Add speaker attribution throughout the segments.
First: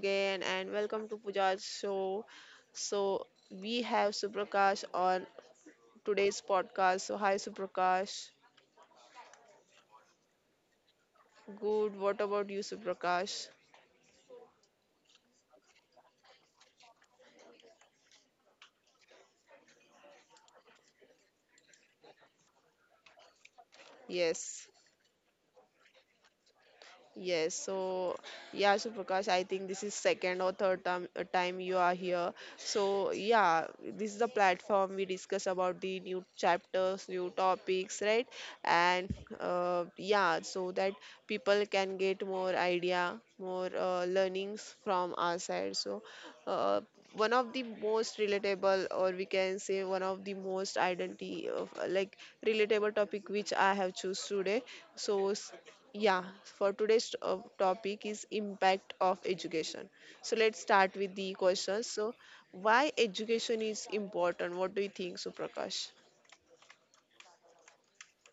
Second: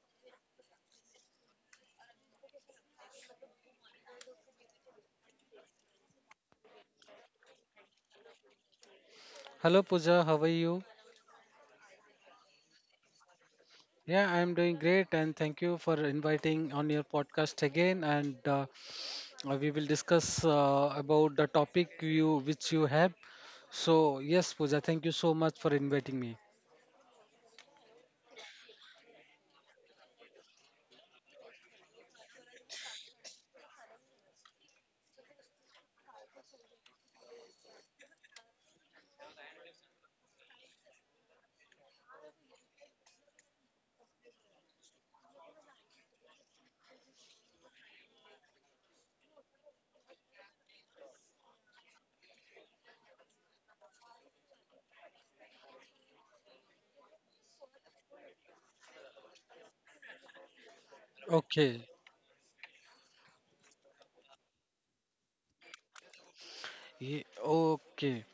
Speaker 1: again and welcome to Pooja's show. So, we have Suprakash on today's podcast. So, hi Suprakash.
Speaker 2: Hello Pooja, how are you?
Speaker 1: Good. What about you, Suprakash?
Speaker 2: Yeah, I'm doing great and thank you for inviting on your podcast again and we will discuss about the topic you which you have. So, yes
Speaker 1: Yes.
Speaker 2: Pooja, thank you so much for inviting me.
Speaker 1: Yes, so yeah, so Prakash, I think this is second or third time, time you are here. So yeah, this is the platform we discuss about the new chapters, new topics, right? And yeah, so that people can get more idea, more learnings from our side. So uh, one of the most relatable, or we can say one of the most identity of like relatable topic which I have choose today. So yeah, for today's topic is impact of education. So let's start with the
Speaker 2: Okay.
Speaker 1: questions. So why education is important? What do you think, Suprakash?
Speaker 2: Okay.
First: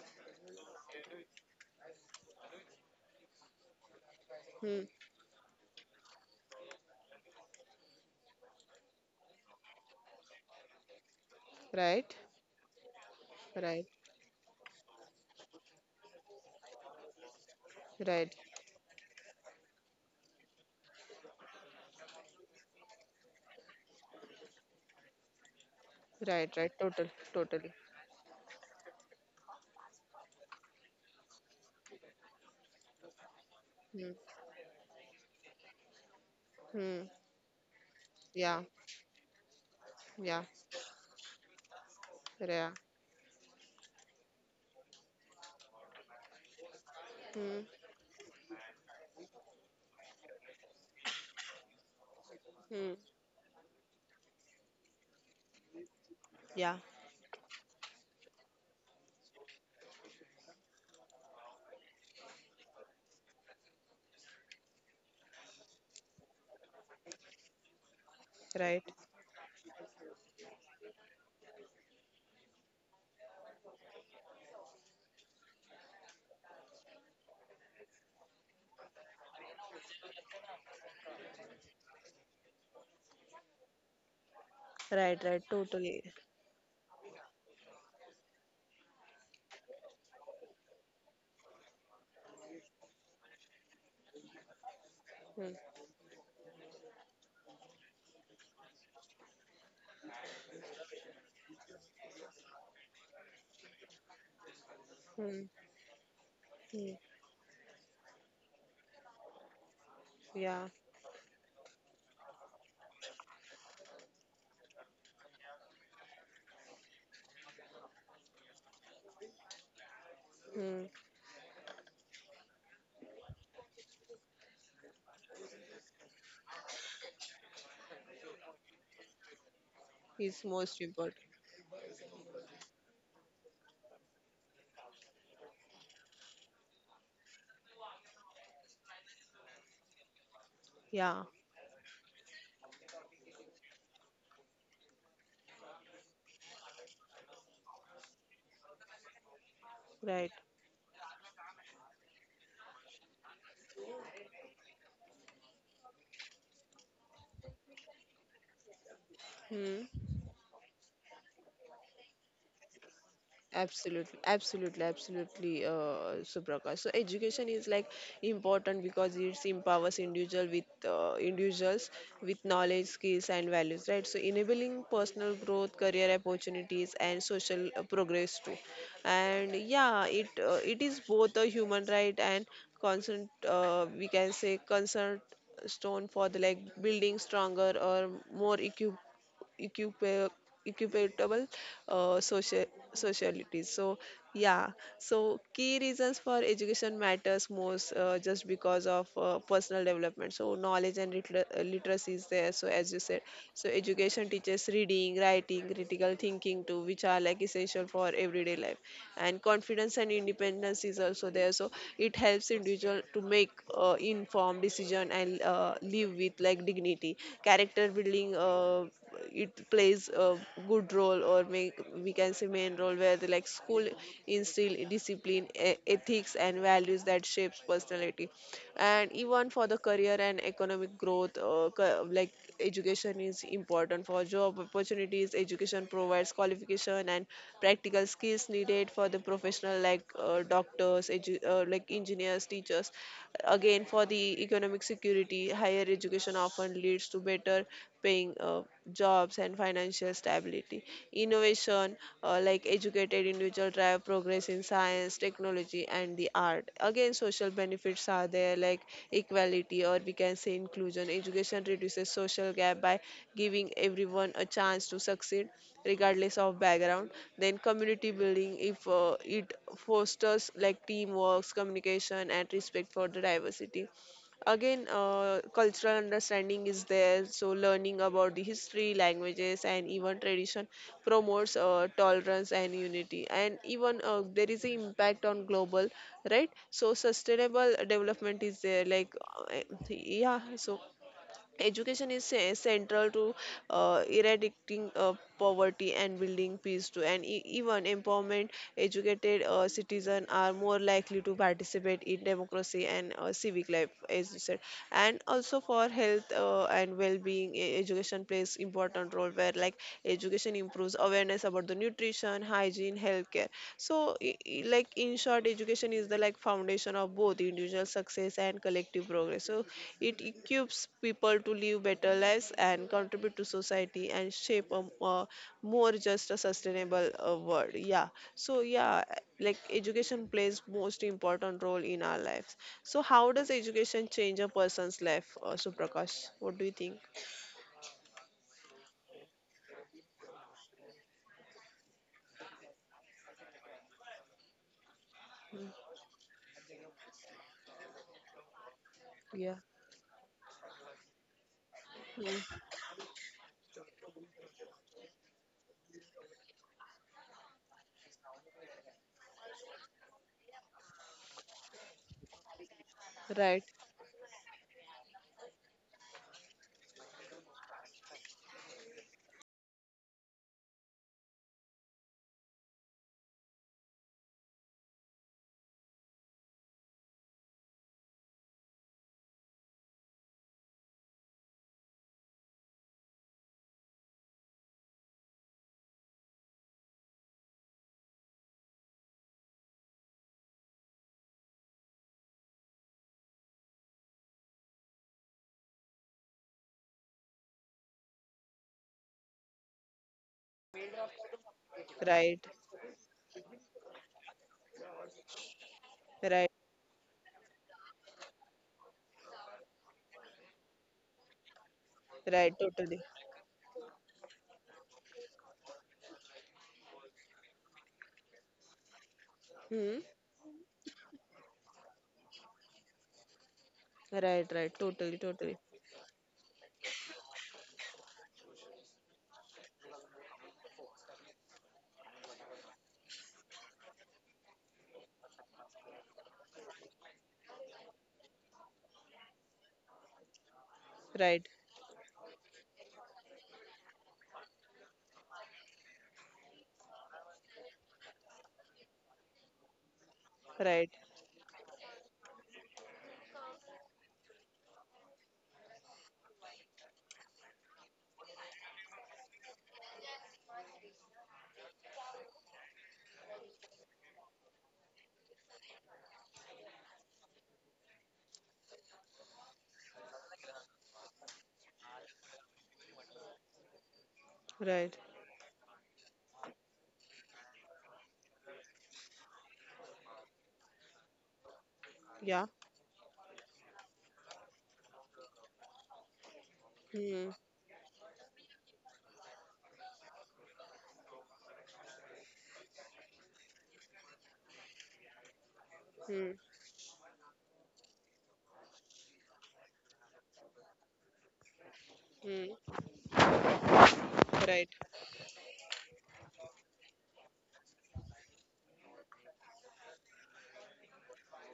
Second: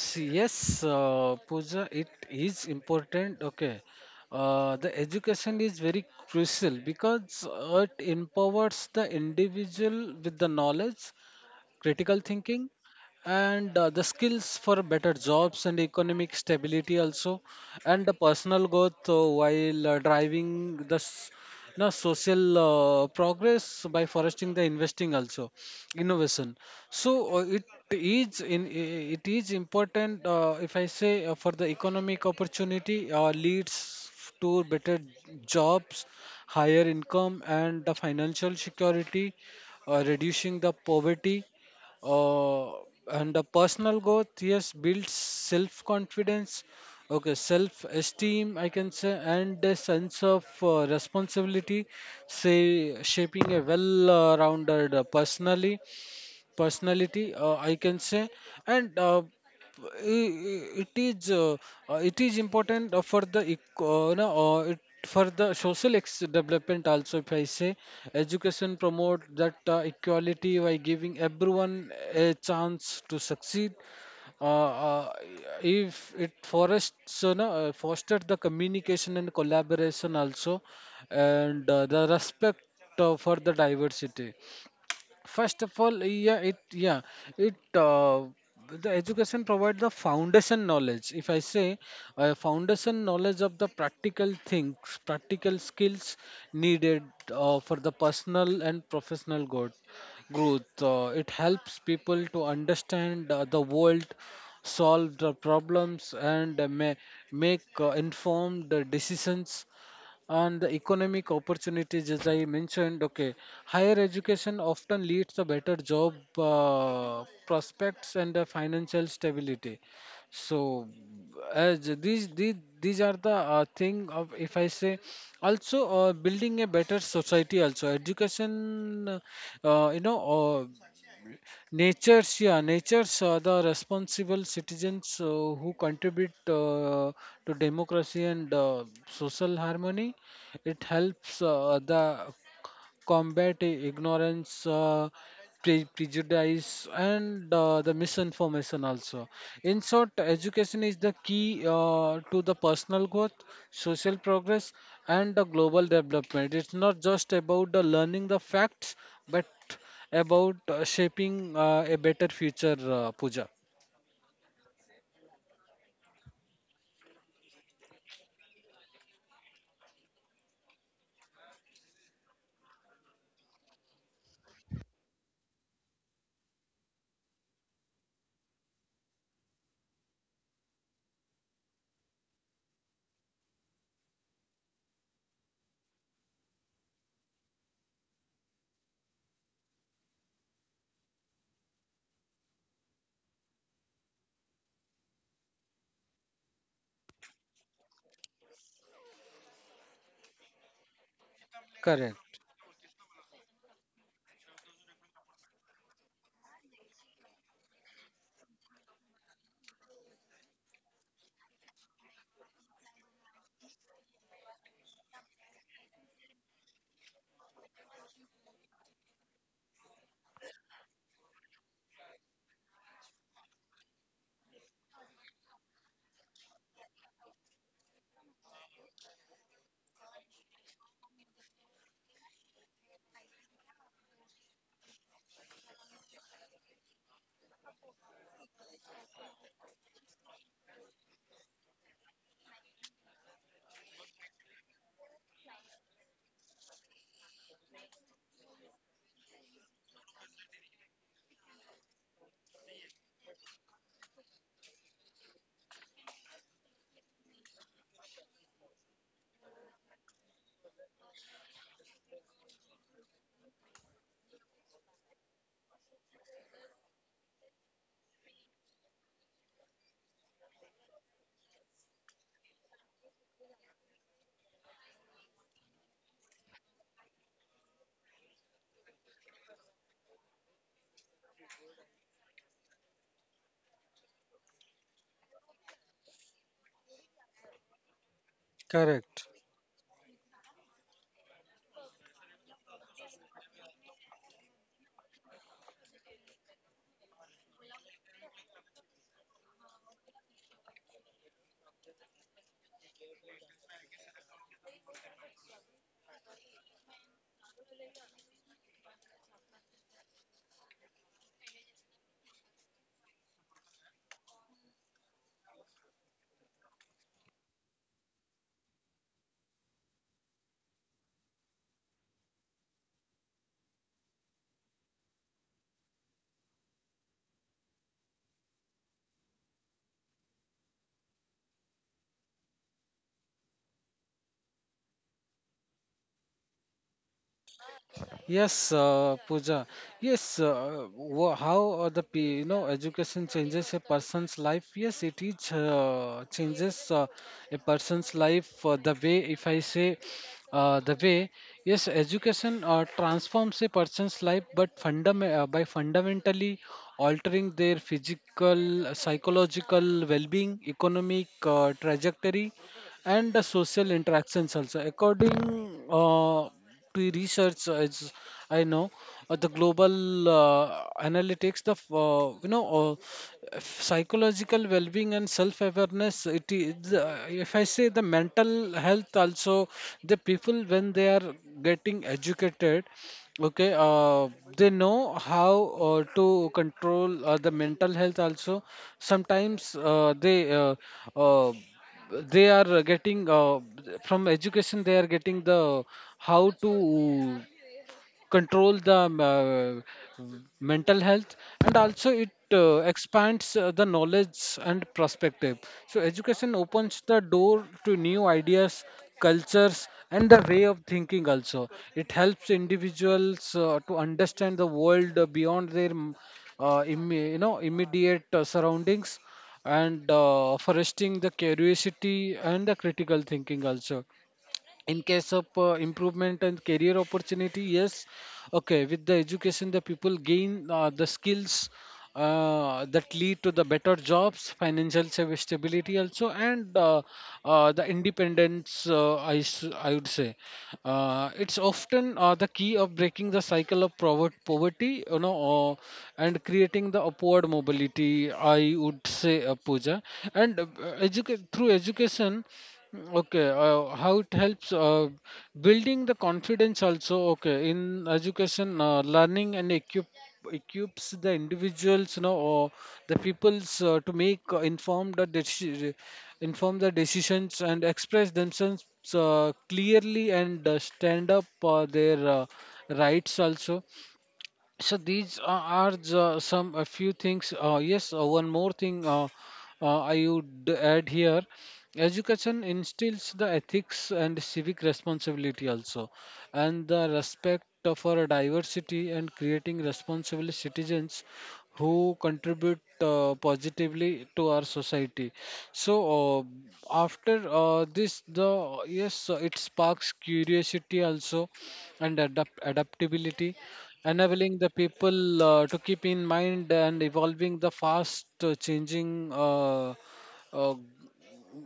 Speaker 2: See, yes, Pooja, it is important. Okay.
Speaker 1: Hmm.
Speaker 2: The education is very crucial because it empowers the individual with the knowledge,
Speaker 1: Right,
Speaker 2: critical thinking and
Speaker 1: right,
Speaker 2: the skills for better jobs and economic stability also, and the
Speaker 1: right,
Speaker 2: personal growth while driving the you know, social progress by fostering the investing also,
Speaker 1: right,
Speaker 2: innovation.
Speaker 1: right. Total,
Speaker 2: So it
Speaker 1: totally.
Speaker 2: is it is important if I say for the economic opportunity, leads
Speaker 1: Hmm.
Speaker 2: to better jobs, higher
Speaker 1: Hmm.
Speaker 2: income and the financial
Speaker 1: Yeah,
Speaker 2: security,
Speaker 1: yeah,
Speaker 2: reducing the poverty, uh,
Speaker 1: yeah.
Speaker 2: and the personal growth, yes, builds self confidence, okay,
Speaker 1: Hmm.
Speaker 2: self esteem I can say, and a sense of responsibility,
Speaker 1: Hmm.
Speaker 2: say, shaping a well rounded personally,
Speaker 1: Yeah.
Speaker 2: personality I can say. And i- i- it is uh, it is important for the ec- no, it, for the social development also, if I say, education
Speaker 1: Right,
Speaker 2: promote that equality by giving everyone a chance to succeed. uh, uh, if it forests no, foster the communication and collaboration also, and the respect for the diversity.
Speaker 1: right, right.
Speaker 2: First of all,
Speaker 1: Totally.
Speaker 2: yeah, it the education provides the foundation knowledge. If I say foundation knowledge of the practical things, practical
Speaker 1: Hmm.
Speaker 2: skills needed for the personal and professional growth. It helps people to understand the world, solve the
Speaker 1: Hmm.
Speaker 2: problems, and
Speaker 1: Hmm.
Speaker 2: make informed decisions, and
Speaker 1: Yeah.
Speaker 2: the economic opportunities as I mentioned. Okay, higher education often leads to better job prospects and financial stability. So
Speaker 1: Hmm.
Speaker 2: as these these, these are the thing of, if I say, also building a better society also, education uh, you know
Speaker 1: Is
Speaker 2: uh,
Speaker 1: most important.
Speaker 2: nature's, yeah, nature's are the responsible citizens who contribute to democracy and social harmony. It
Speaker 1: Yeah.
Speaker 2: helps the combat ignorance, prejudice, and the misinformation also. In short,
Speaker 1: Right.
Speaker 2: education is the key to the personal growth, social progress, and the global development. It's not just about the learning the facts, but
Speaker 1: Hmm.
Speaker 2: about shaping a better future, Pooja.
Speaker 1: Absolutely, absolutely, absolutely, Subraka. So education is like important because it empowers individual with individuals with knowledge, skills, and values, right? So enabling personal growth, career opportunities, and social progress too. And yeah, it is both a human right and concern. We can say concern stone for the like building stronger or more equipped equipa- equitable social socialities. So yeah, so key reasons for education matters most just because of personal development. So knowledge and literacy is
Speaker 2: Correct,
Speaker 1: there, so as you said. So education teaches reading, writing, critical thinking too, which are like essential for everyday life. And confidence and independence is also there, so it helps individual to make informed decision and live with like dignity. Character building, it plays a good role, or make, we can say, main role where the like school instill discipline, ethics and values that shapes personality. And even for the career and economic growth, like education is important for job opportunities. Education provides qualification and practical skills needed for the professional, like doctors, like engineers, engineers, teachers. Again, for the economic security, higher education often leads to better paying jobs and financial stability. Innovation, like educated individual drive progress in science, technology, and the art. Again, social benefits are there, like equality, or we can say inclusion. Education reduces social gap by giving everyone a chance to succeed regardless of background. Then community building, if it fosters like teamwork, communication, and respect for the diversity. Again, cultural understanding is there, so learning about the history, languages, and even tradition promotes tolerance and unity. And even there is an impact on global, right? So sustainable development is there, like
Speaker 2: correct.
Speaker 1: uh, yeah, so education is central to eradicating poverty and building peace too. And even empowerment, educated citizens are more likely to participate in democracy and civic life, as you said. And also for health and well-being, education plays important role where like education improves awareness about the nutrition, hygiene, healthcare. So like in short, education is the like foundation of both individual success and collective progress. So it equips people to live better lives and contribute to society and shape a more just a sustainable world. Yeah, so yeah, like education plays most important role in our lives. So how does education change a person's life, Suprakash? What do you think?
Speaker 2: Yes, Pooja. Yes, how you know, education changes a person's life? Yes, it is
Speaker 1: Hmm.
Speaker 2: changes a person's life. The way, if I
Speaker 1: Yeah.
Speaker 2: say, the way, yes, education
Speaker 1: Hmm.
Speaker 2: transforms a person's life, but by fundamentally altering their physical, psychological well-being, economic trajectory and the
Speaker 1: Right,
Speaker 2: social interactions also. According to research, as I know, the global analytics, you know, psychological well-being and self-awareness. It is if I say the mental health also, the people when they are getting educated, okay, they know how to control the mental health also. Sometimes uh, they are getting from education, they are getting the how to control the mental health. And also it
Speaker 1: right,
Speaker 2: expands the knowledge and perspective. So education
Speaker 1: right,
Speaker 2: opens the door to new ideas, cultures and the way of thinking also. It helps
Speaker 1: right, totally.
Speaker 2: individuals to understand the world beyond their you know, immediate surroundings and
Speaker 1: Hmm.
Speaker 2: fostering the curiosity and the critical thinking also.
Speaker 1: Right, right,
Speaker 2: In
Speaker 1: totally,
Speaker 2: case of
Speaker 1: totally.
Speaker 2: improvement and career opportunity, yes, okay, with the education, the people gain the skills that lead to the better jobs, financial stability also, and the independence I would say it's
Speaker 1: Right,
Speaker 2: often the key of breaking the cycle of poverty, you know, and creating the upward mobility, I would say, puja and
Speaker 1: right,
Speaker 2: through education, okay, how it helps building the confidence also. Okay, in education, learning and equips the individuals, you know, or the peoples to make inform the decisions and express themselves clearly and stand up for their rights also. So
Speaker 1: right.
Speaker 2: these are some a few things. Yes, one more thing I would add here:
Speaker 1: Yeah.
Speaker 2: education instills the ethics and civic responsibility also, and the
Speaker 1: Hmm,
Speaker 2: respect for diversity, and creating responsible citizens who contribute positively to our society. So
Speaker 1: hmm,
Speaker 2: uh, after this, the yes, it sparks curiosity also, and
Speaker 1: hmm.
Speaker 2: adaptability, enabling the
Speaker 1: Right.
Speaker 2: people to keep in mind and evolving the fast changing uh,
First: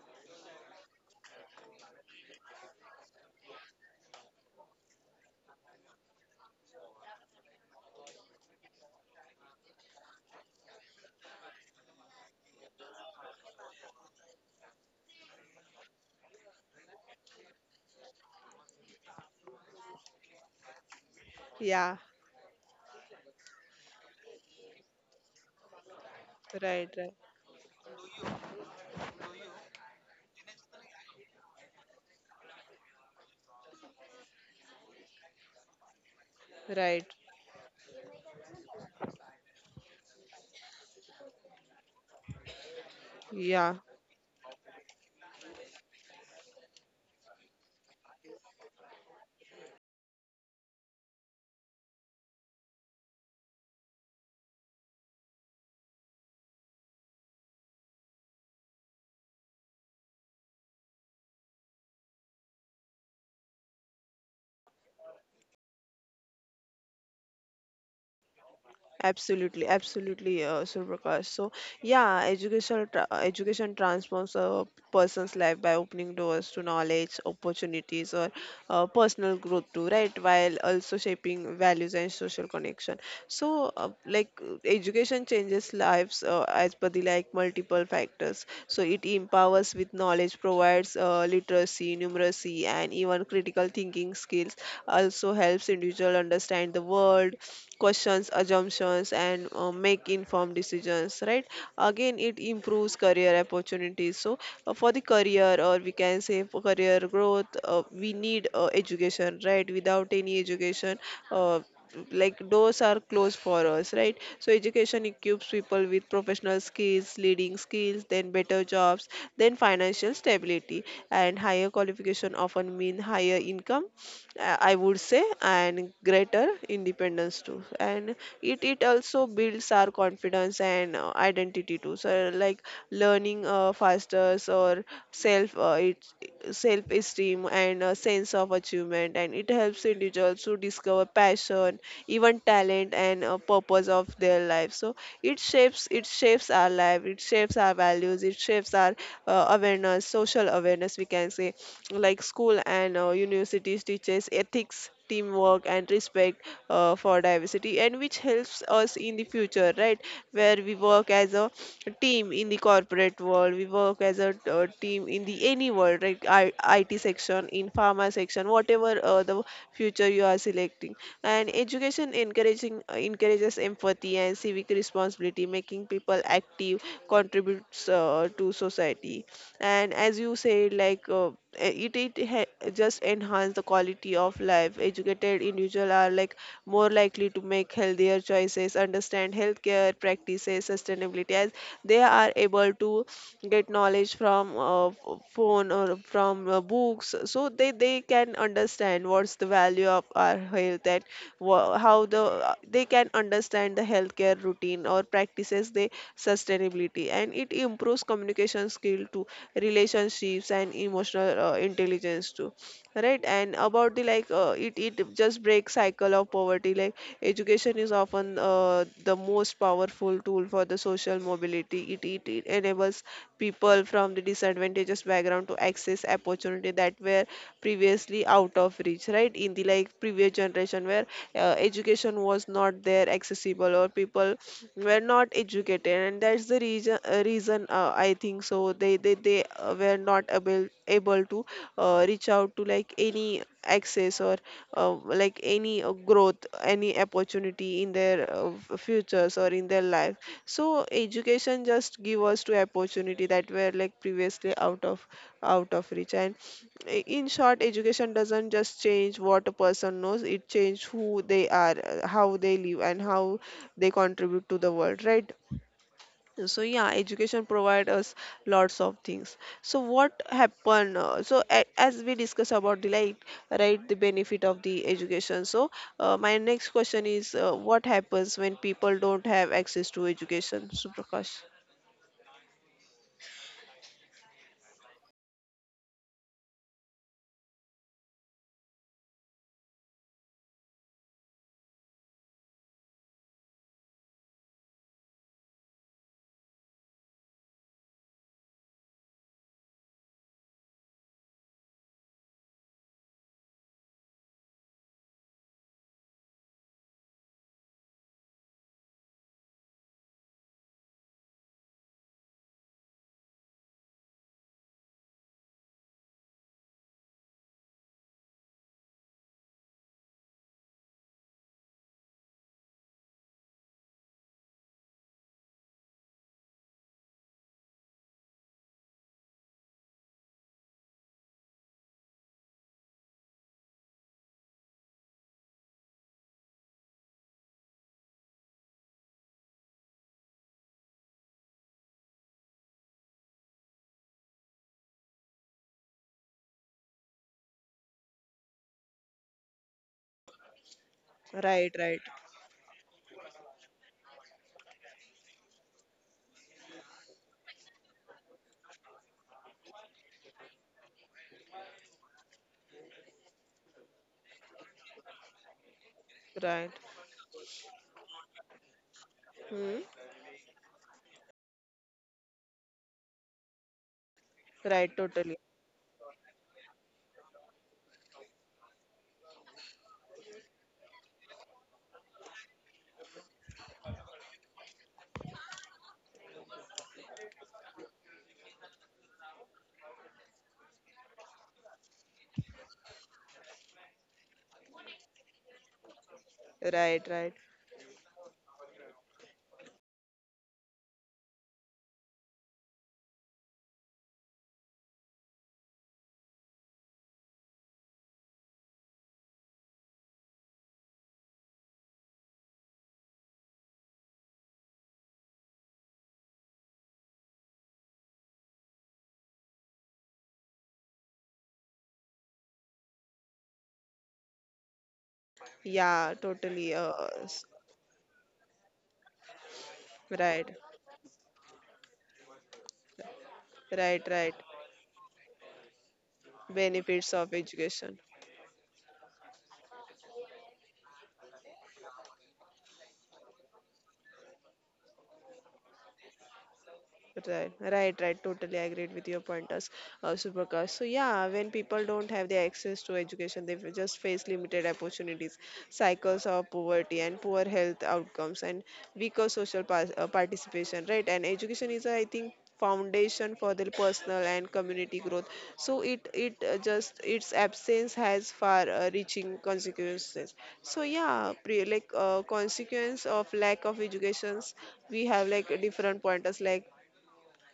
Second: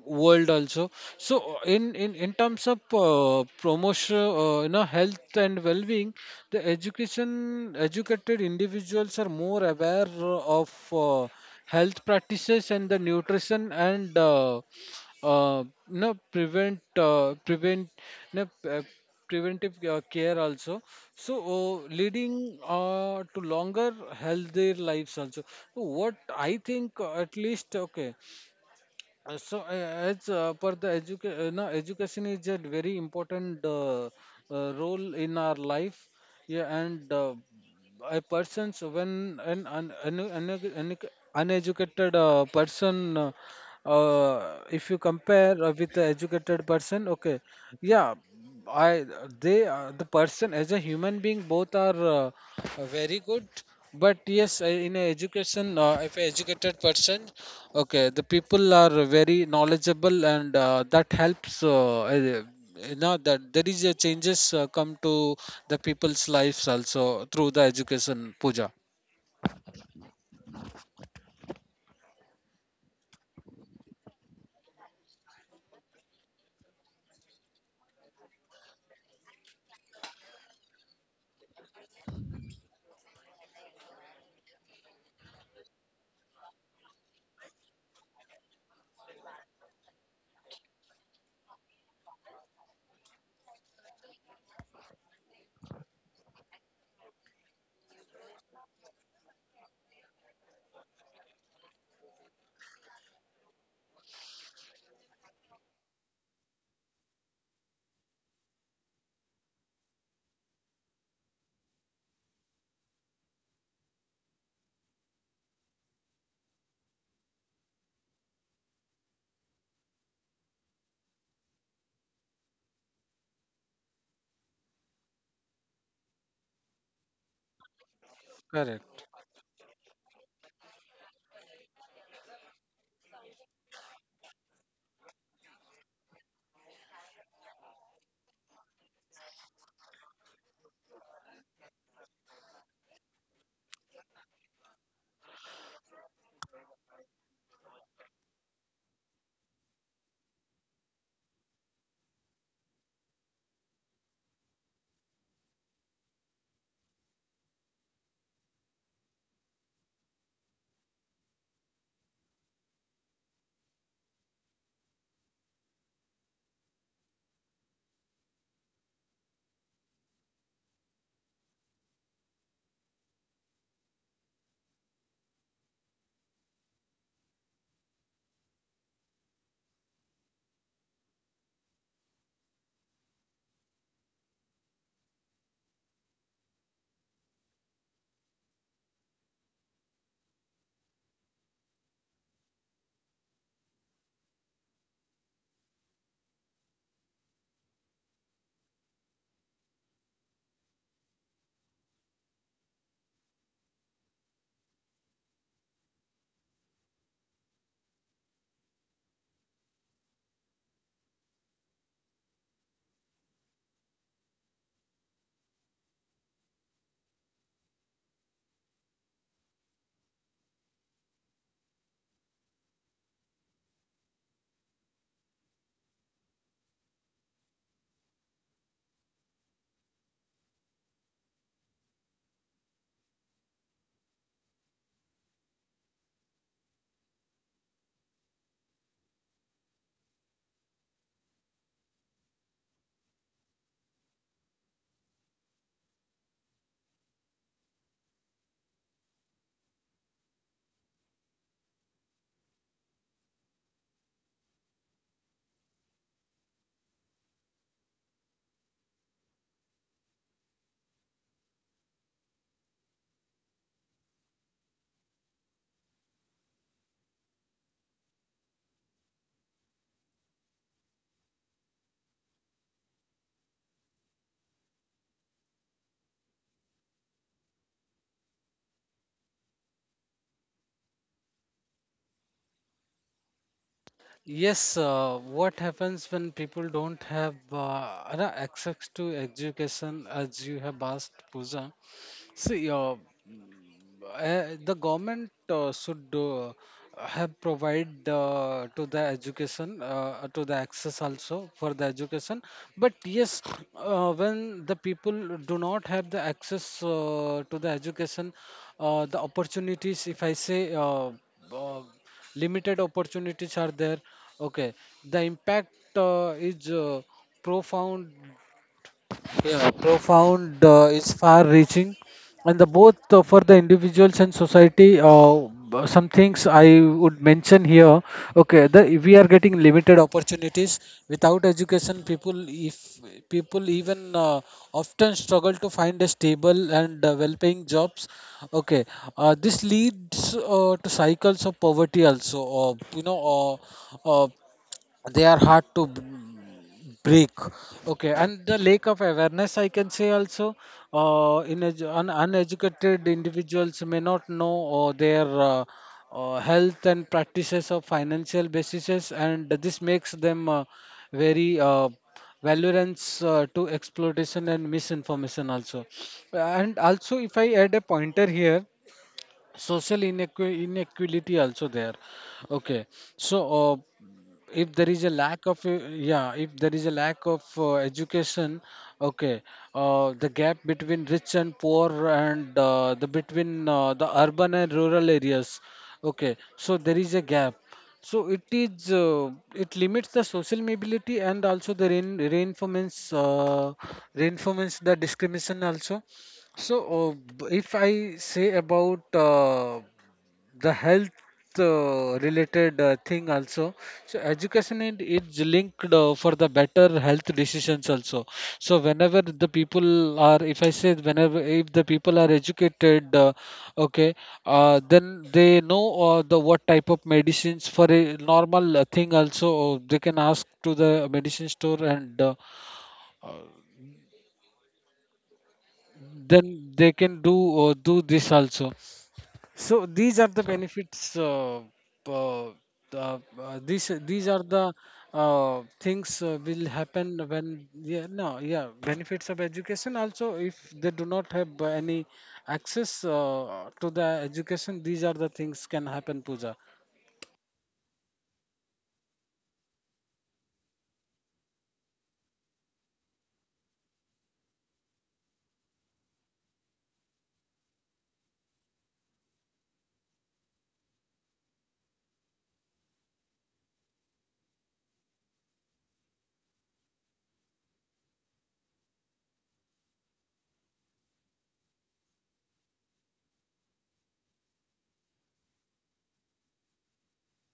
Speaker 2: world also. So in terms of promotion, you know, health and well-being, the education, educated individuals are more aware of health practices and the nutrition, and you know, prevent prevent you know, preventive care also. So
Speaker 1: Yeah.
Speaker 2: leading to longer, healthier lives also. So what I
Speaker 1: Right,
Speaker 2: think
Speaker 1: right,
Speaker 2: at least, okay, so, as per the educa- no, education is a very important role in our life. Yeah,
Speaker 1: right.
Speaker 2: and a person's, when an uneducated person,
Speaker 1: Yeah.
Speaker 2: if you compare with the educated person, okay, yeah, I they, the person as a human being, both are very good. But yes, in a education, if a educated person, okay, the people are very knowledgeable and that helps you know, that there is a changes come to the people's lives also through the education, puja
Speaker 1: Absolutely, absolutely, Surprakash. So yeah, education transforms a person's life by opening doors to knowledge, opportunities, or personal growth too, right? While also shaping values and social connection. So, like education changes lives as per the like multiple factors. So it empowers with knowledge, provides literacy, numeracy, and even critical thinking skills. Also helps individual understand the world, questions assumptions, and make informed decisions, right? Again, it improves career opportunities. So for the career, or we can say for career growth, we need education, right? Without any education, uh, like doors are closed for us, right? So education equips people with professional skills, leading skills, then better jobs, then financial stability. And higher qualification often mean higher income, I would say, and greater independence too. And it
Speaker 2: Correct.
Speaker 1: also builds our confidence and identity too. So like learning faster or self, it self esteem and a sense of achievement. And it helps individuals to discover passion, even talent, and purpose of their life. So it shapes our life, it shapes our values, it shapes our awareness, social awareness we can say. Like school and universities teaches ethics, teamwork, and respect for diversity, and which helps us in the future, right? Where we work as a team in the corporate world, we work as a team in the any world, right? It section, in pharma section, whatever the future you are selecting. And education encouraging encourages empathy and civic responsibility, making people active contributes to society. And as you said, like it just enhance the quality of life. Educated individuals are like more likely to make healthier choices, understand healthcare practices, sustainability, as they are able to get knowledge from phone or from books. So they can understand what's the value of our health, and how the they can understand the healthcare routine or practices, they sustainability. And it improves communication skill too, relationships, and emotional intelligence too, right? And about the like, it it just breaks cycle of poverty. Like education is often the most powerful tool for the social mobility. It enables people from the disadvantageous background to access opportunity that were previously out of reach, right? In the like previous generation where education was not there accessible or people were not educated, and that's the reason, I think so they were not able to reach out to like any access or like any growth, any opportunity in their futures or in their life. So education just give us to opportunity that were like previously out of reach. And in short, education doesn't just change what a person knows, it changes who they are, how they live, and how they contribute to the world, right? So yeah, education provide us lots of things. So what happen, so as we discuss about the light, right, the benefit of the education. So my next question is, what happens when people don't have access to education, Suprakash?
Speaker 2: Yes, what happens when people don't have you know, access to education, as you have asked, Pooja? See, the government should have provide to the education, to the access also for the education. But yes, when the people do not have the access to the education, the opportunities, if I say, uh, limited opportunities are there, okay. The impact is profound, yeah, profound, is far-reaching, and the both for the individuals and society. Some things I would mention here. Okay, the we are getting limited opportunities without education. People, if People even often struggle to find a stable and well-paying jobs. Okay, this leads to cycles of poverty also. You know, uh, uh, they are hard to break, okay. And the lack of awareness I can say also,
Speaker 1: Right, right,
Speaker 2: uneducated individuals may not know their health and practices of financial basis, and this makes them very valorance to exploitation and misinformation also.
Speaker 1: right.
Speaker 2: And also, if I add a pointer here,
Speaker 1: Hmm?
Speaker 2: social inequality also there, okay. So uh, if there
Speaker 1: Right,
Speaker 2: is a
Speaker 1: totally.
Speaker 2: lack of yeah, if there is a lack of education, okay, the gap between rich and poor, and the between the urban and rural areas, okay, so there is a gap. So it is it limits the social mobility, and also reinforcements reinforcements the discrimination also. So,
Speaker 1: Right, right.
Speaker 2: if I say about the health related thing also, so education, it is linked for the better health decisions also. So, whenever the people are, if I say, whenever if the people are educated, okay, then they know the what type of medicines for a normal thing also, they can ask to the medicine store, and
Speaker 1: Yeah,
Speaker 2: then
Speaker 1: totally,
Speaker 2: they can do
Speaker 1: s-
Speaker 2: do this also. So these are the
Speaker 1: right,
Speaker 2: benefits. Uh, uh, uh, these
Speaker 1: right,
Speaker 2: these
Speaker 1: right.
Speaker 2: are the things will
Speaker 1: Benefits
Speaker 2: happen
Speaker 1: of
Speaker 2: when,
Speaker 1: education.
Speaker 2: yeah, no, yeah, benefits of education. Also, if they do not have any access to the education, these are the things can happen, Puja,
Speaker 1: Right, right, right. Totally agreed with your pointers, Suprakash. So yeah, when people don't have the access to education, they just face limited opportunities, cycles of poverty, and poor health outcomes, and weaker social participation. Right, and education is, I think, foundation for the personal and community growth. So it just its absence has far-reaching consequences. So yeah, like consequence of lack of educations, we have like different pointers, like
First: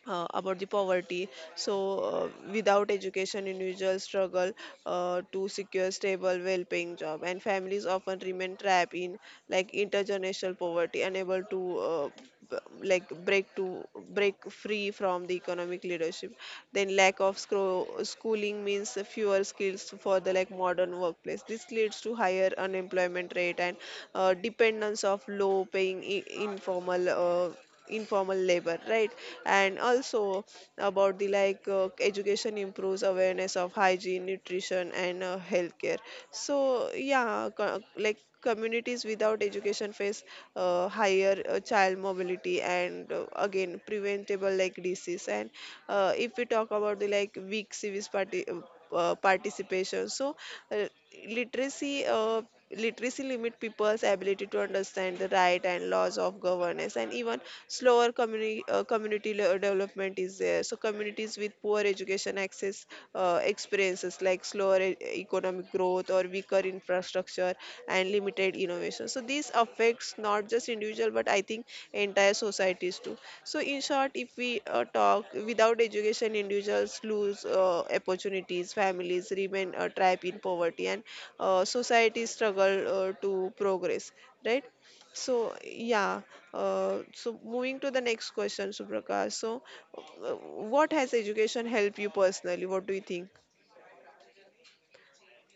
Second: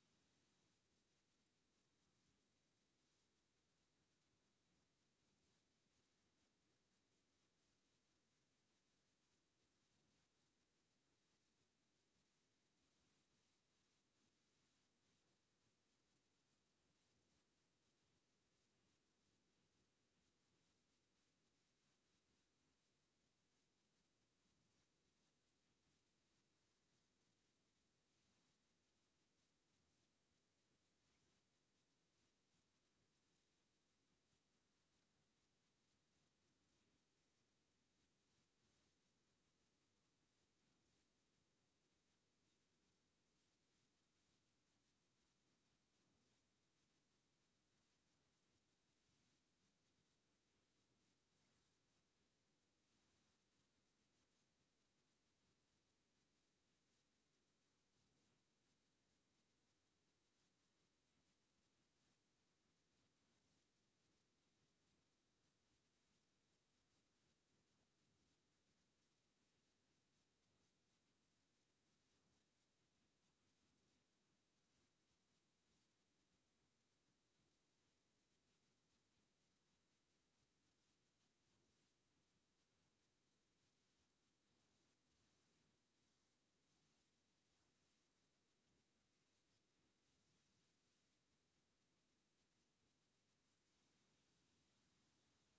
Speaker 1: about the poverty. So, without education, individuals struggle to secure stable, well-paying job, and families often remain trapped in like intergenerational poverty, unable to like break free from the economic leadership. Then, lack of schooling means fewer skills for the like modern workplace. This leads to higher unemployment rate and dependence of low-paying informal. Uh, informal labor, right? And also about the like education improves awareness of hygiene, nutrition, and healthcare. So yeah, like communities without education face higher child mobility and again preventable like disease. And if we talk about the like weak civis participation, so uh, literacy uh, literacy limit people's ability to understand the right and laws of governance. And even slower community development is there. So communities with poor education access experiences like slower economic growth or weaker infrastructure and limited innovation. So this affects not just individual, but I think entire societies too. So in short, if we talk without education, individuals lose opportunities, families remain trapped in poverty, and societies struggle to progress, right? So yeah, so moving to the next question, Suprakash. So, uh, what has education helped you personally? What do you think?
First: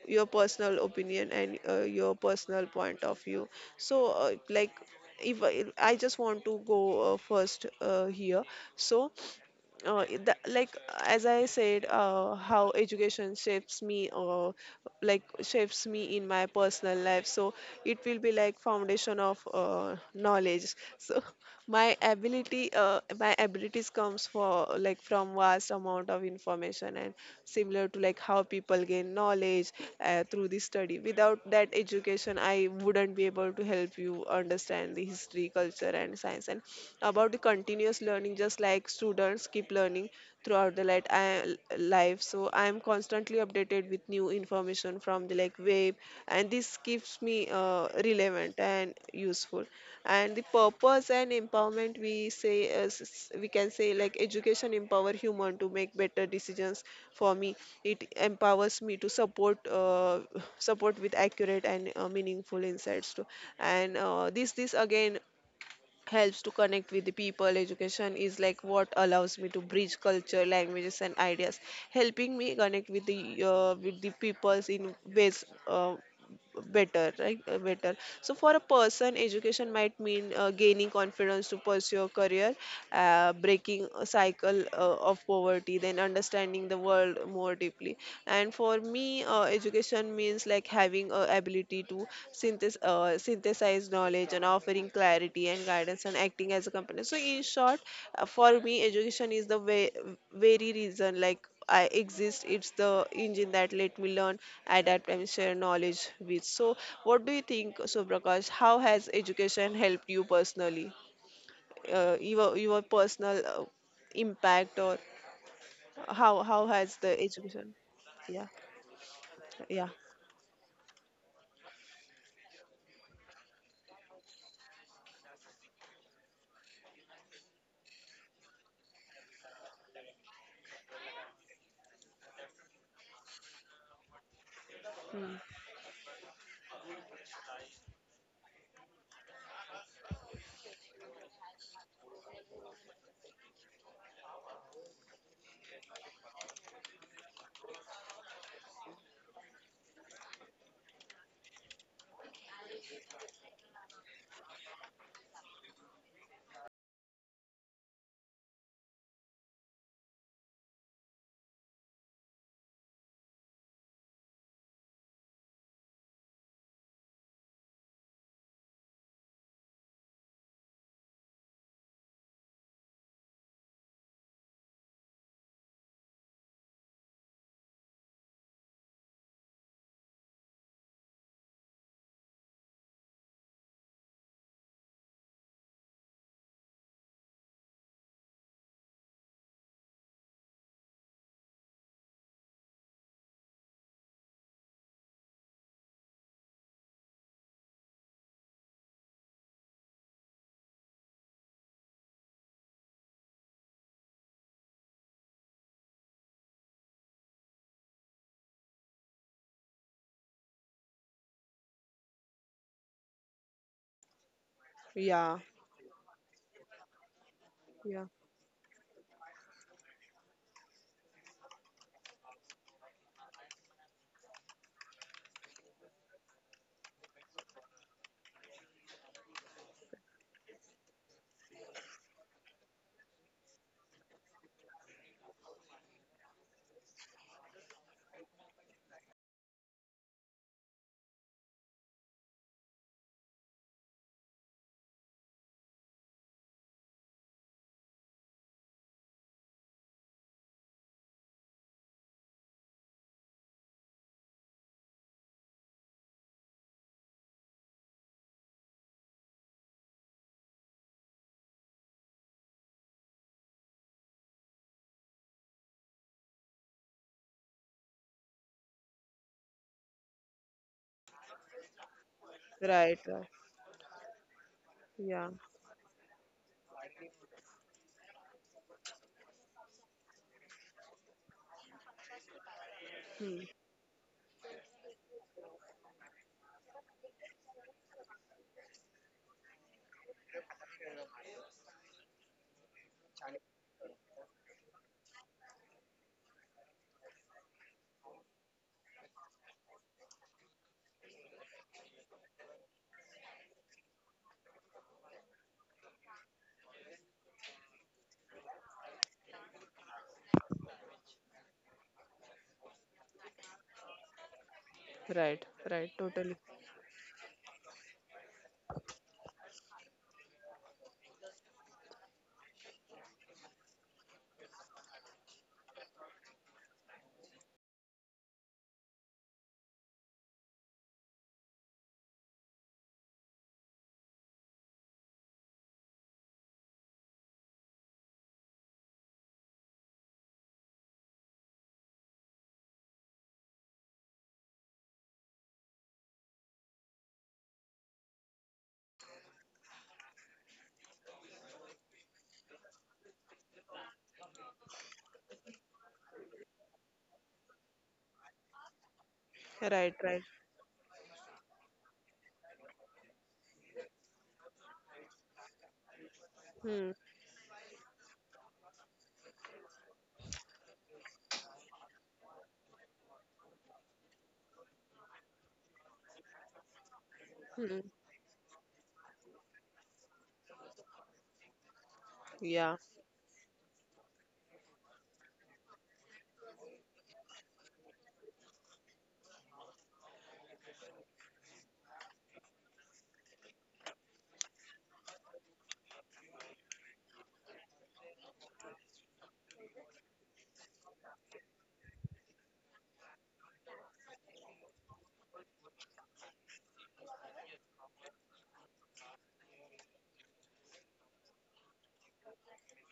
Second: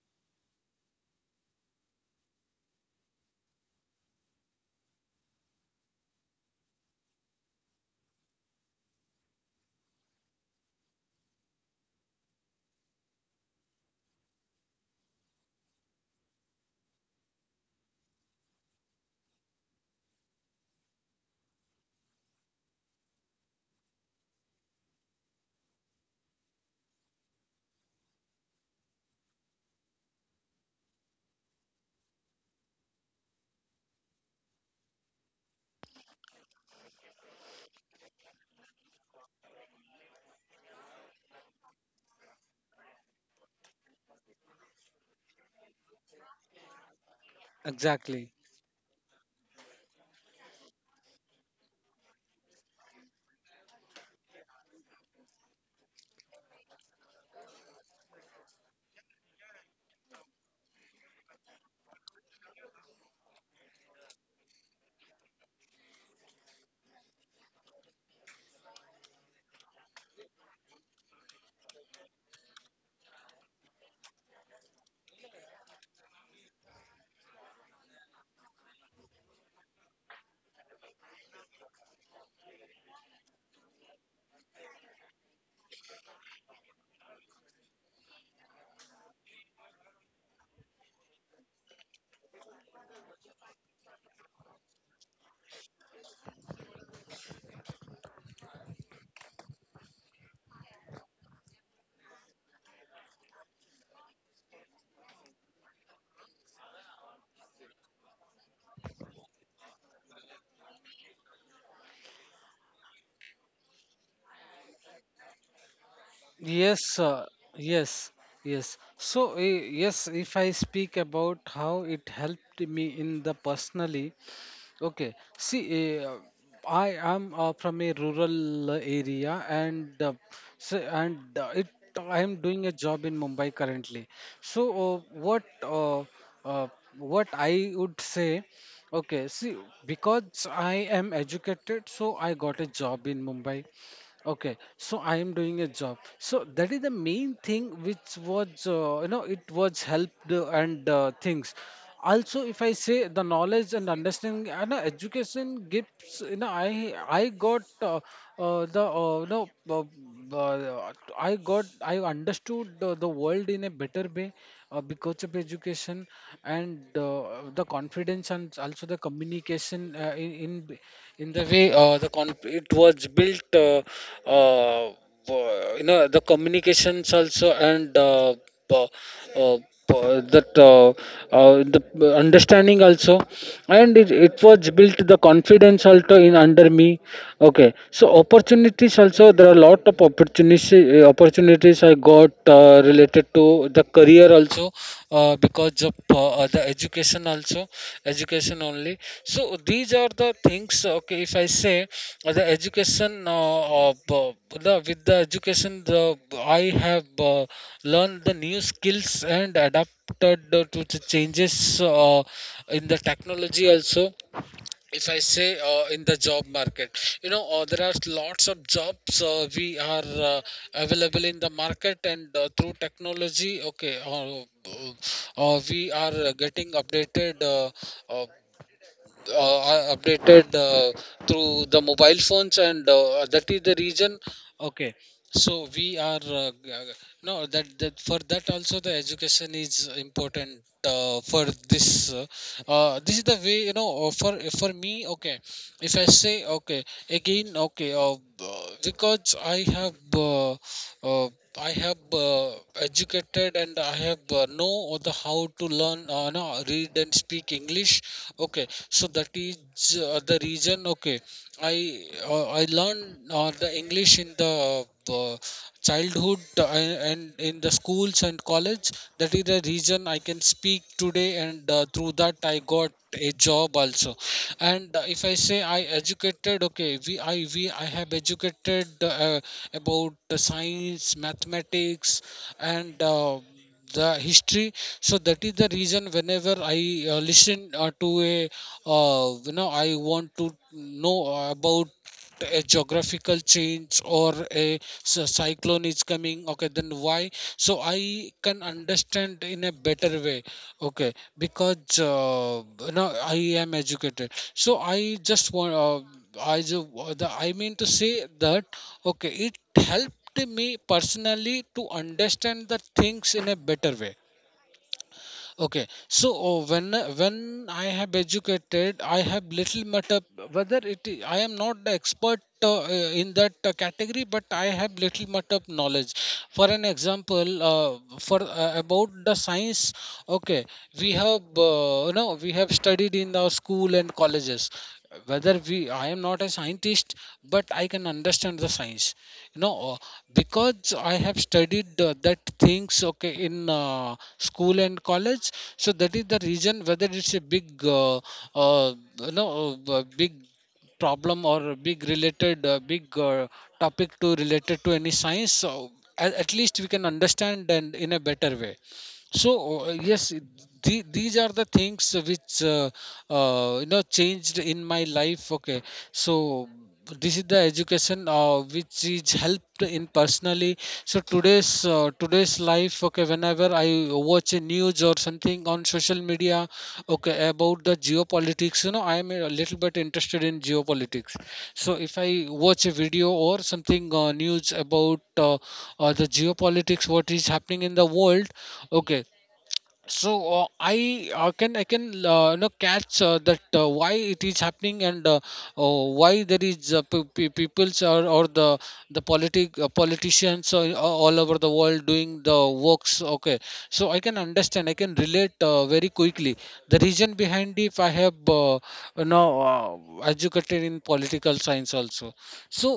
Speaker 1: Your personal opinion and your personal point of view. So, uh, like, if I just want to go first here. So, the, like As I said, how education shapes me, like shapes me in my personal life. So, it will be like foundation of knowledge. So my ability my abilities comes for like from vast amount of information, and similar to like how people gain knowledge through the study. Without that education, I wouldn't be able to help you understand the history, culture, and science, and about the continuous learning, just like students keep learning throughout the life. So I am constantly updated with new information from the like web, and this keeps me
Speaker 2: exactly.
Speaker 1: relevant and useful. And the purpose and empowerment, we say, we can say like education empower human to make better decisions. For me, it empowers me to support support with accurate and meaningful insights too. And this again helps to connect with the people. Education is like what allows me to bridge culture, languages, and ideas, helping me connect with the peoples in ways better, right? Better. So for a person, education might mean gaining confidence to pursue a career, breaking a cycle of poverty, then understanding the world more deeply. And for me, education means like having a ability to synthesize knowledge and offering clarity and guidance and acting as a company. So in short, for me, education is the way, very reason like I exist. It's the engine that let me learn, adapt, and share knowledge with. So, what do you think, Subrakash? How has education helped you personally? Your personal impact, or how
Speaker 2: Yes,
Speaker 1: has the education?
Speaker 2: yes,
Speaker 1: Yeah,
Speaker 2: yes. So,
Speaker 1: yeah.
Speaker 2: yes, if I speak about how it helped me in the personally, okay. See, I am from a rural area, and so, and it I am doing a job in Mumbai currently. So uh,
Speaker 1: Hmm.
Speaker 2: what uh, uh, what I would say, okay. See, because I am educated, so I got a job in Mumbai. Okay, so I am doing a job, so that is the main thing which was, you know, it was helped, and things also. If I say the knowledge and understanding, and no, education gives, you know, I got the you know uh, I understood the world in a better way, because of education. And the confidence, and also the communication in the way it was built. Uh, you know, the communications also, and p- uh, p- that the understanding also. And it was built the confidence also in under me. Okay, so opportunities also, there are a lot of opportunities, opportunities I got related to the career also, because of the education also, education only. So these are the things. Okay, if I say uh, the education uh, uh, b- the, with the education, the I have learned the new skills and adapted to the changes in the technology also. If I
Speaker 1: Yeah,
Speaker 2: say in the job market, you know, there are
Speaker 1: yeah.
Speaker 2: lots of jobs we are available in the market, and through technology. Okay, we are getting updated, uh, are updated through the mobile phones, and that is the reason. Okay, so we are g- no that, for that also the education is important, for this. Uh, this is the way, you know, for me. Okay, if I say, okay, again, okay, because I have uh, I have educated, and I have know the how to learn, no, read and speak English. Okay, so that is the reason. Okay, I learned the English in the uh, childhood, and in the schools and college. That is the reason I can speak today, and through that I got
Speaker 1: Right, right.
Speaker 2: a job also. And if I
Speaker 1: Yeah,
Speaker 2: say I educated, okay, we I have educated about the science, mathematics, and the history. So that is the reason, whenever I listen to a you know, I want to know about a geographical change or a cyclone is coming, okay, then why. So I can understand in a better way, okay, because you know, I am educated, so I just want i ju- I mean to say that, okay, it helped me personally to understand the things in a better way.
Speaker 1: right,
Speaker 2: Okay,
Speaker 1: right.
Speaker 2: so
Speaker 1: Totally.
Speaker 2: when I have educated, I have little matter, whether it is, I am not the expert in that category, but I have little matter of knowledge. For an example, for about the science, okay, we have no, we have studied in our school and colleges. Whether we, I am not a scientist, but I can understand the science. No Because I have studied that things, okay, in school and college. So that is the reason, whether it's a big uh, you know, big problem, or a big related big topic to related to any science, so at least we can understand, and in a better way. So
Speaker 1: Right, right.
Speaker 2: yes, these are the things which you know, changed in my life. Okay, so
Speaker 1: Hmm.
Speaker 2: this is the education which is helped in personally. So today's today's life, okay, whenever I watch a news or something on social media, okay, about
Speaker 1: Hmm.
Speaker 2: the geopolitics, you know, I am a little bit interested in geopolitics. So if I
Speaker 1: Yeah,
Speaker 2: watch a video or something, news about the geopolitics, what is happening in the world, okay, so I can you know, catch that why it is happening, and why there is peoples, or the the politicians all over the world doing the works, okay. So I can understand, I can relate very quickly the reason behind, if I have uh, you know, educated in political science also. So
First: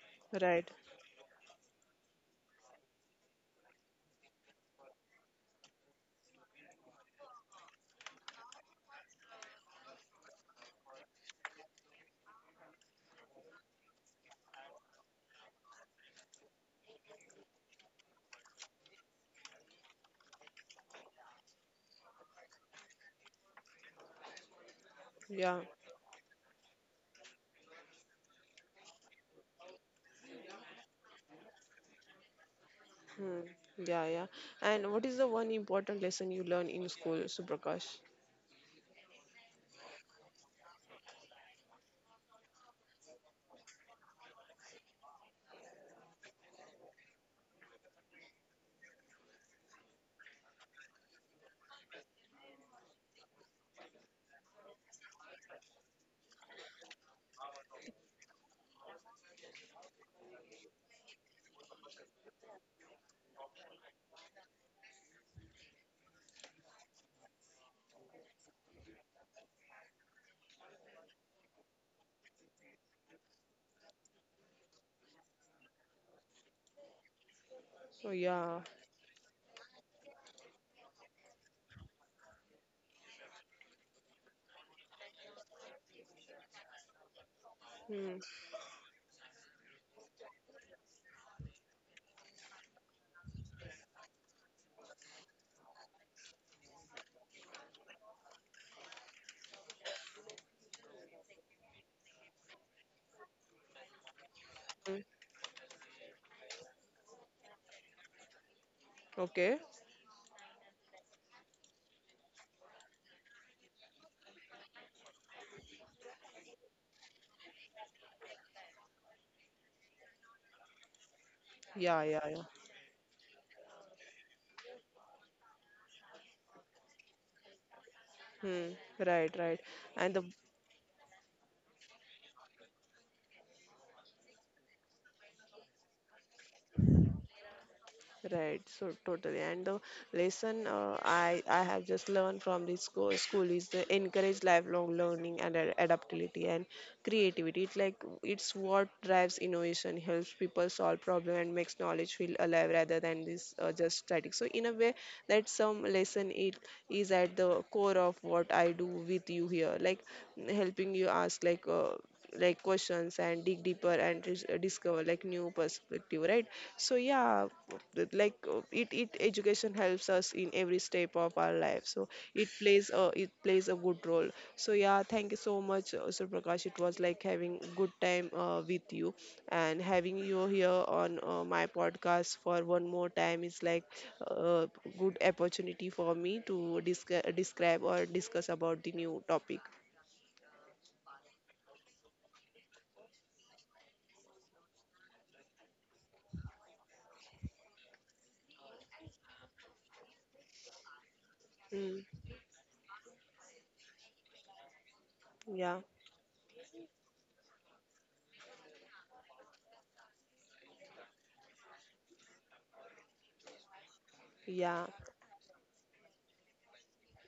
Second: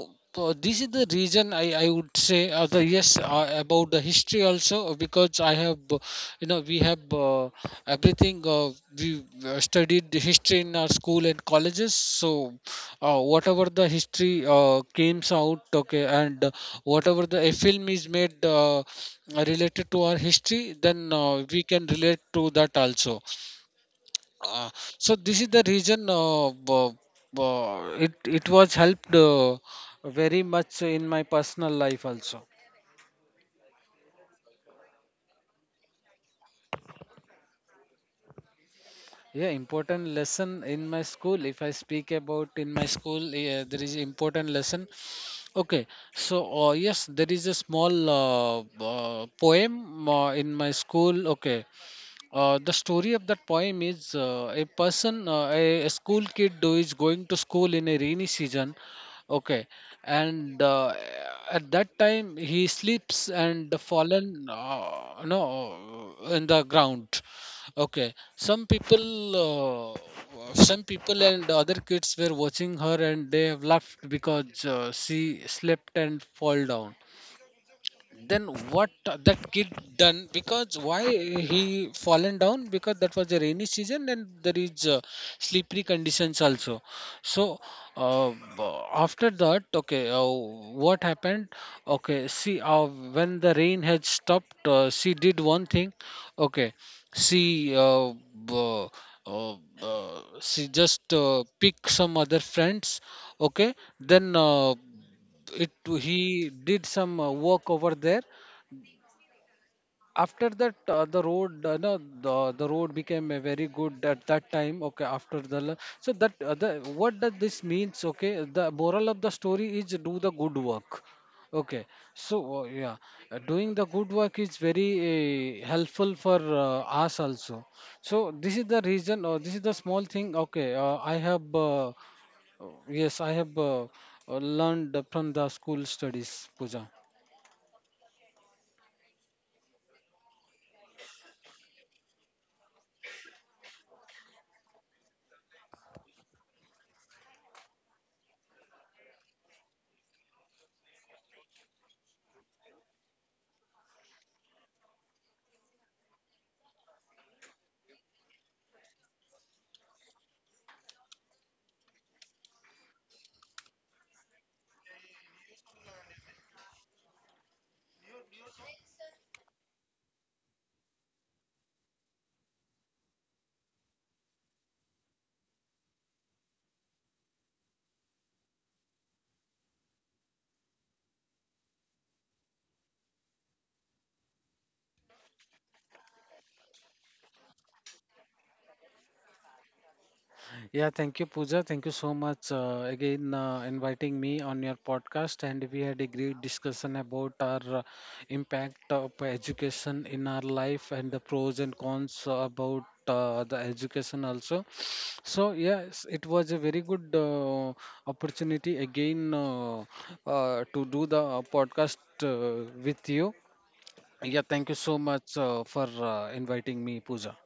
Speaker 1: right.
Speaker 2: this is the reason I would say the yes, about the history also, because I have you know, we have everything we studied the history in our school and colleges. So whatever the history came out, okay, and whatever the a film is made related to our history, then we can relate to that also. uh, so this is
Speaker 1: Yeah.
Speaker 2: the reason it it was helped very much in my personal life also.
Speaker 1: Hmm. Yeah, yeah. And what is the one important lesson you learn in school, Suprakash?
Speaker 2: Yeah, important lesson in my school. If I speak about in my school, yeah, there is important lesson. Okay, so yes, there is a small poem in my school. Okay, the story of that poem is a school kid who is going to school in a rainy season. Okay, and at that time he slips and fallen, no, in the ground. Okay, some people and other kids were watching her, and they have laughed, because she slipped and fall down.
Speaker 1: So
Speaker 2: Then
Speaker 1: yeah.
Speaker 2: what that kid done, because why he fallen down, because that was a rainy season, and there is slippery conditions also. So
Speaker 1: Hmm.
Speaker 2: uh, b- after that, okay, what happened. Okay, see, when the rain had stopped, she did one thing. Okay, she b- uh, she just pick some other friends, okay, then
Speaker 1: Hmm.
Speaker 2: it he did some work over there.
Speaker 1: Okay.
Speaker 2: After that, the road, no, the road became very good at that time, okay, after the so that the what does this means, okay, the moral of the story is do the good work. Okay,
Speaker 1: Yeah,
Speaker 2: so
Speaker 1: yeah, yeah.
Speaker 2: yeah, doing the good work is very helpful for uh, us also. So this is the
Speaker 1: Hmm.
Speaker 2: reason, or
Speaker 1: Right,
Speaker 2: this is the
Speaker 1: right.
Speaker 2: small
Speaker 1: And
Speaker 2: thing,
Speaker 1: the
Speaker 2: okay, I have yes, I have learned from the school studies, Puja.
Speaker 1: right, so totally. And the lesson I have just learned from this school is the encourage lifelong learning and adaptability and creativity. It's like it's what drives innovation, helps people solve problem, and makes knowledge feel alive rather than this just static. So in a way, that some lesson, it is at the core of what I do with you here, like helping you ask like. Like questions and dig deeper and discover like new perspective, right? So yeah, that, like it, it education helps us in every step of our life, so it plays a good role. So yeah, thank you so much, Sir Prakash. It was like having good time with you, and having you here on my podcast for one more time is like a good opportunity for me to describe or discuss about the new topic.
Speaker 2: Yeah, thank you, Pooja. Thank you so much again inviting me on your podcast. And we had a great discussion about our impact of education in our life, and the pros and
Speaker 1: Mm,
Speaker 2: cons about the education also. So
Speaker 1: yeah,
Speaker 2: yes, it was a very good opportunity again to do the podcast with you. Yeah, thank you so
Speaker 1: yeah.
Speaker 2: much for inviting me, Pooja.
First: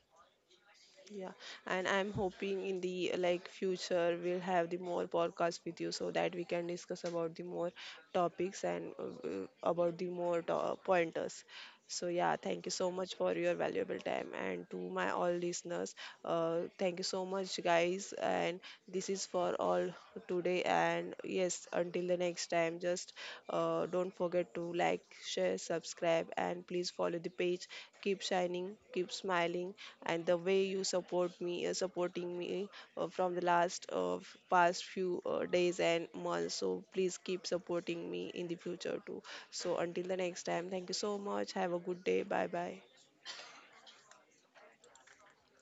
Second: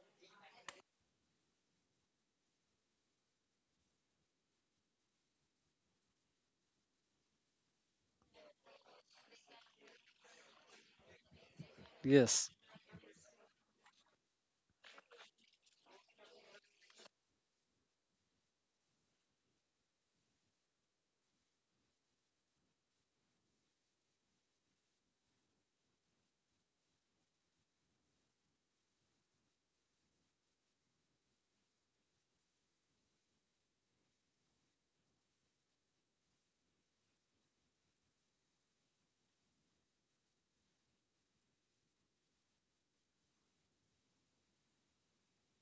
Speaker 1: Yeah, and I'm hoping in the like future we'll have the more podcast with you so that we can discuss about the more topics and about the more pointers. So yeah,
Speaker 2: Yes.
Speaker 1: thank you so much for your valuable time, and to my all listeners, thank you so much guys, and this is for all today. And yes, until the next time, just don't forget to like, share, subscribe, and please follow the page. Keep shining, keep smiling, and the way you support me, supporting me from the last past few days and months. So please keep supporting me in the future too. So until the next time, thank you so much. Have a good day. Bye bye.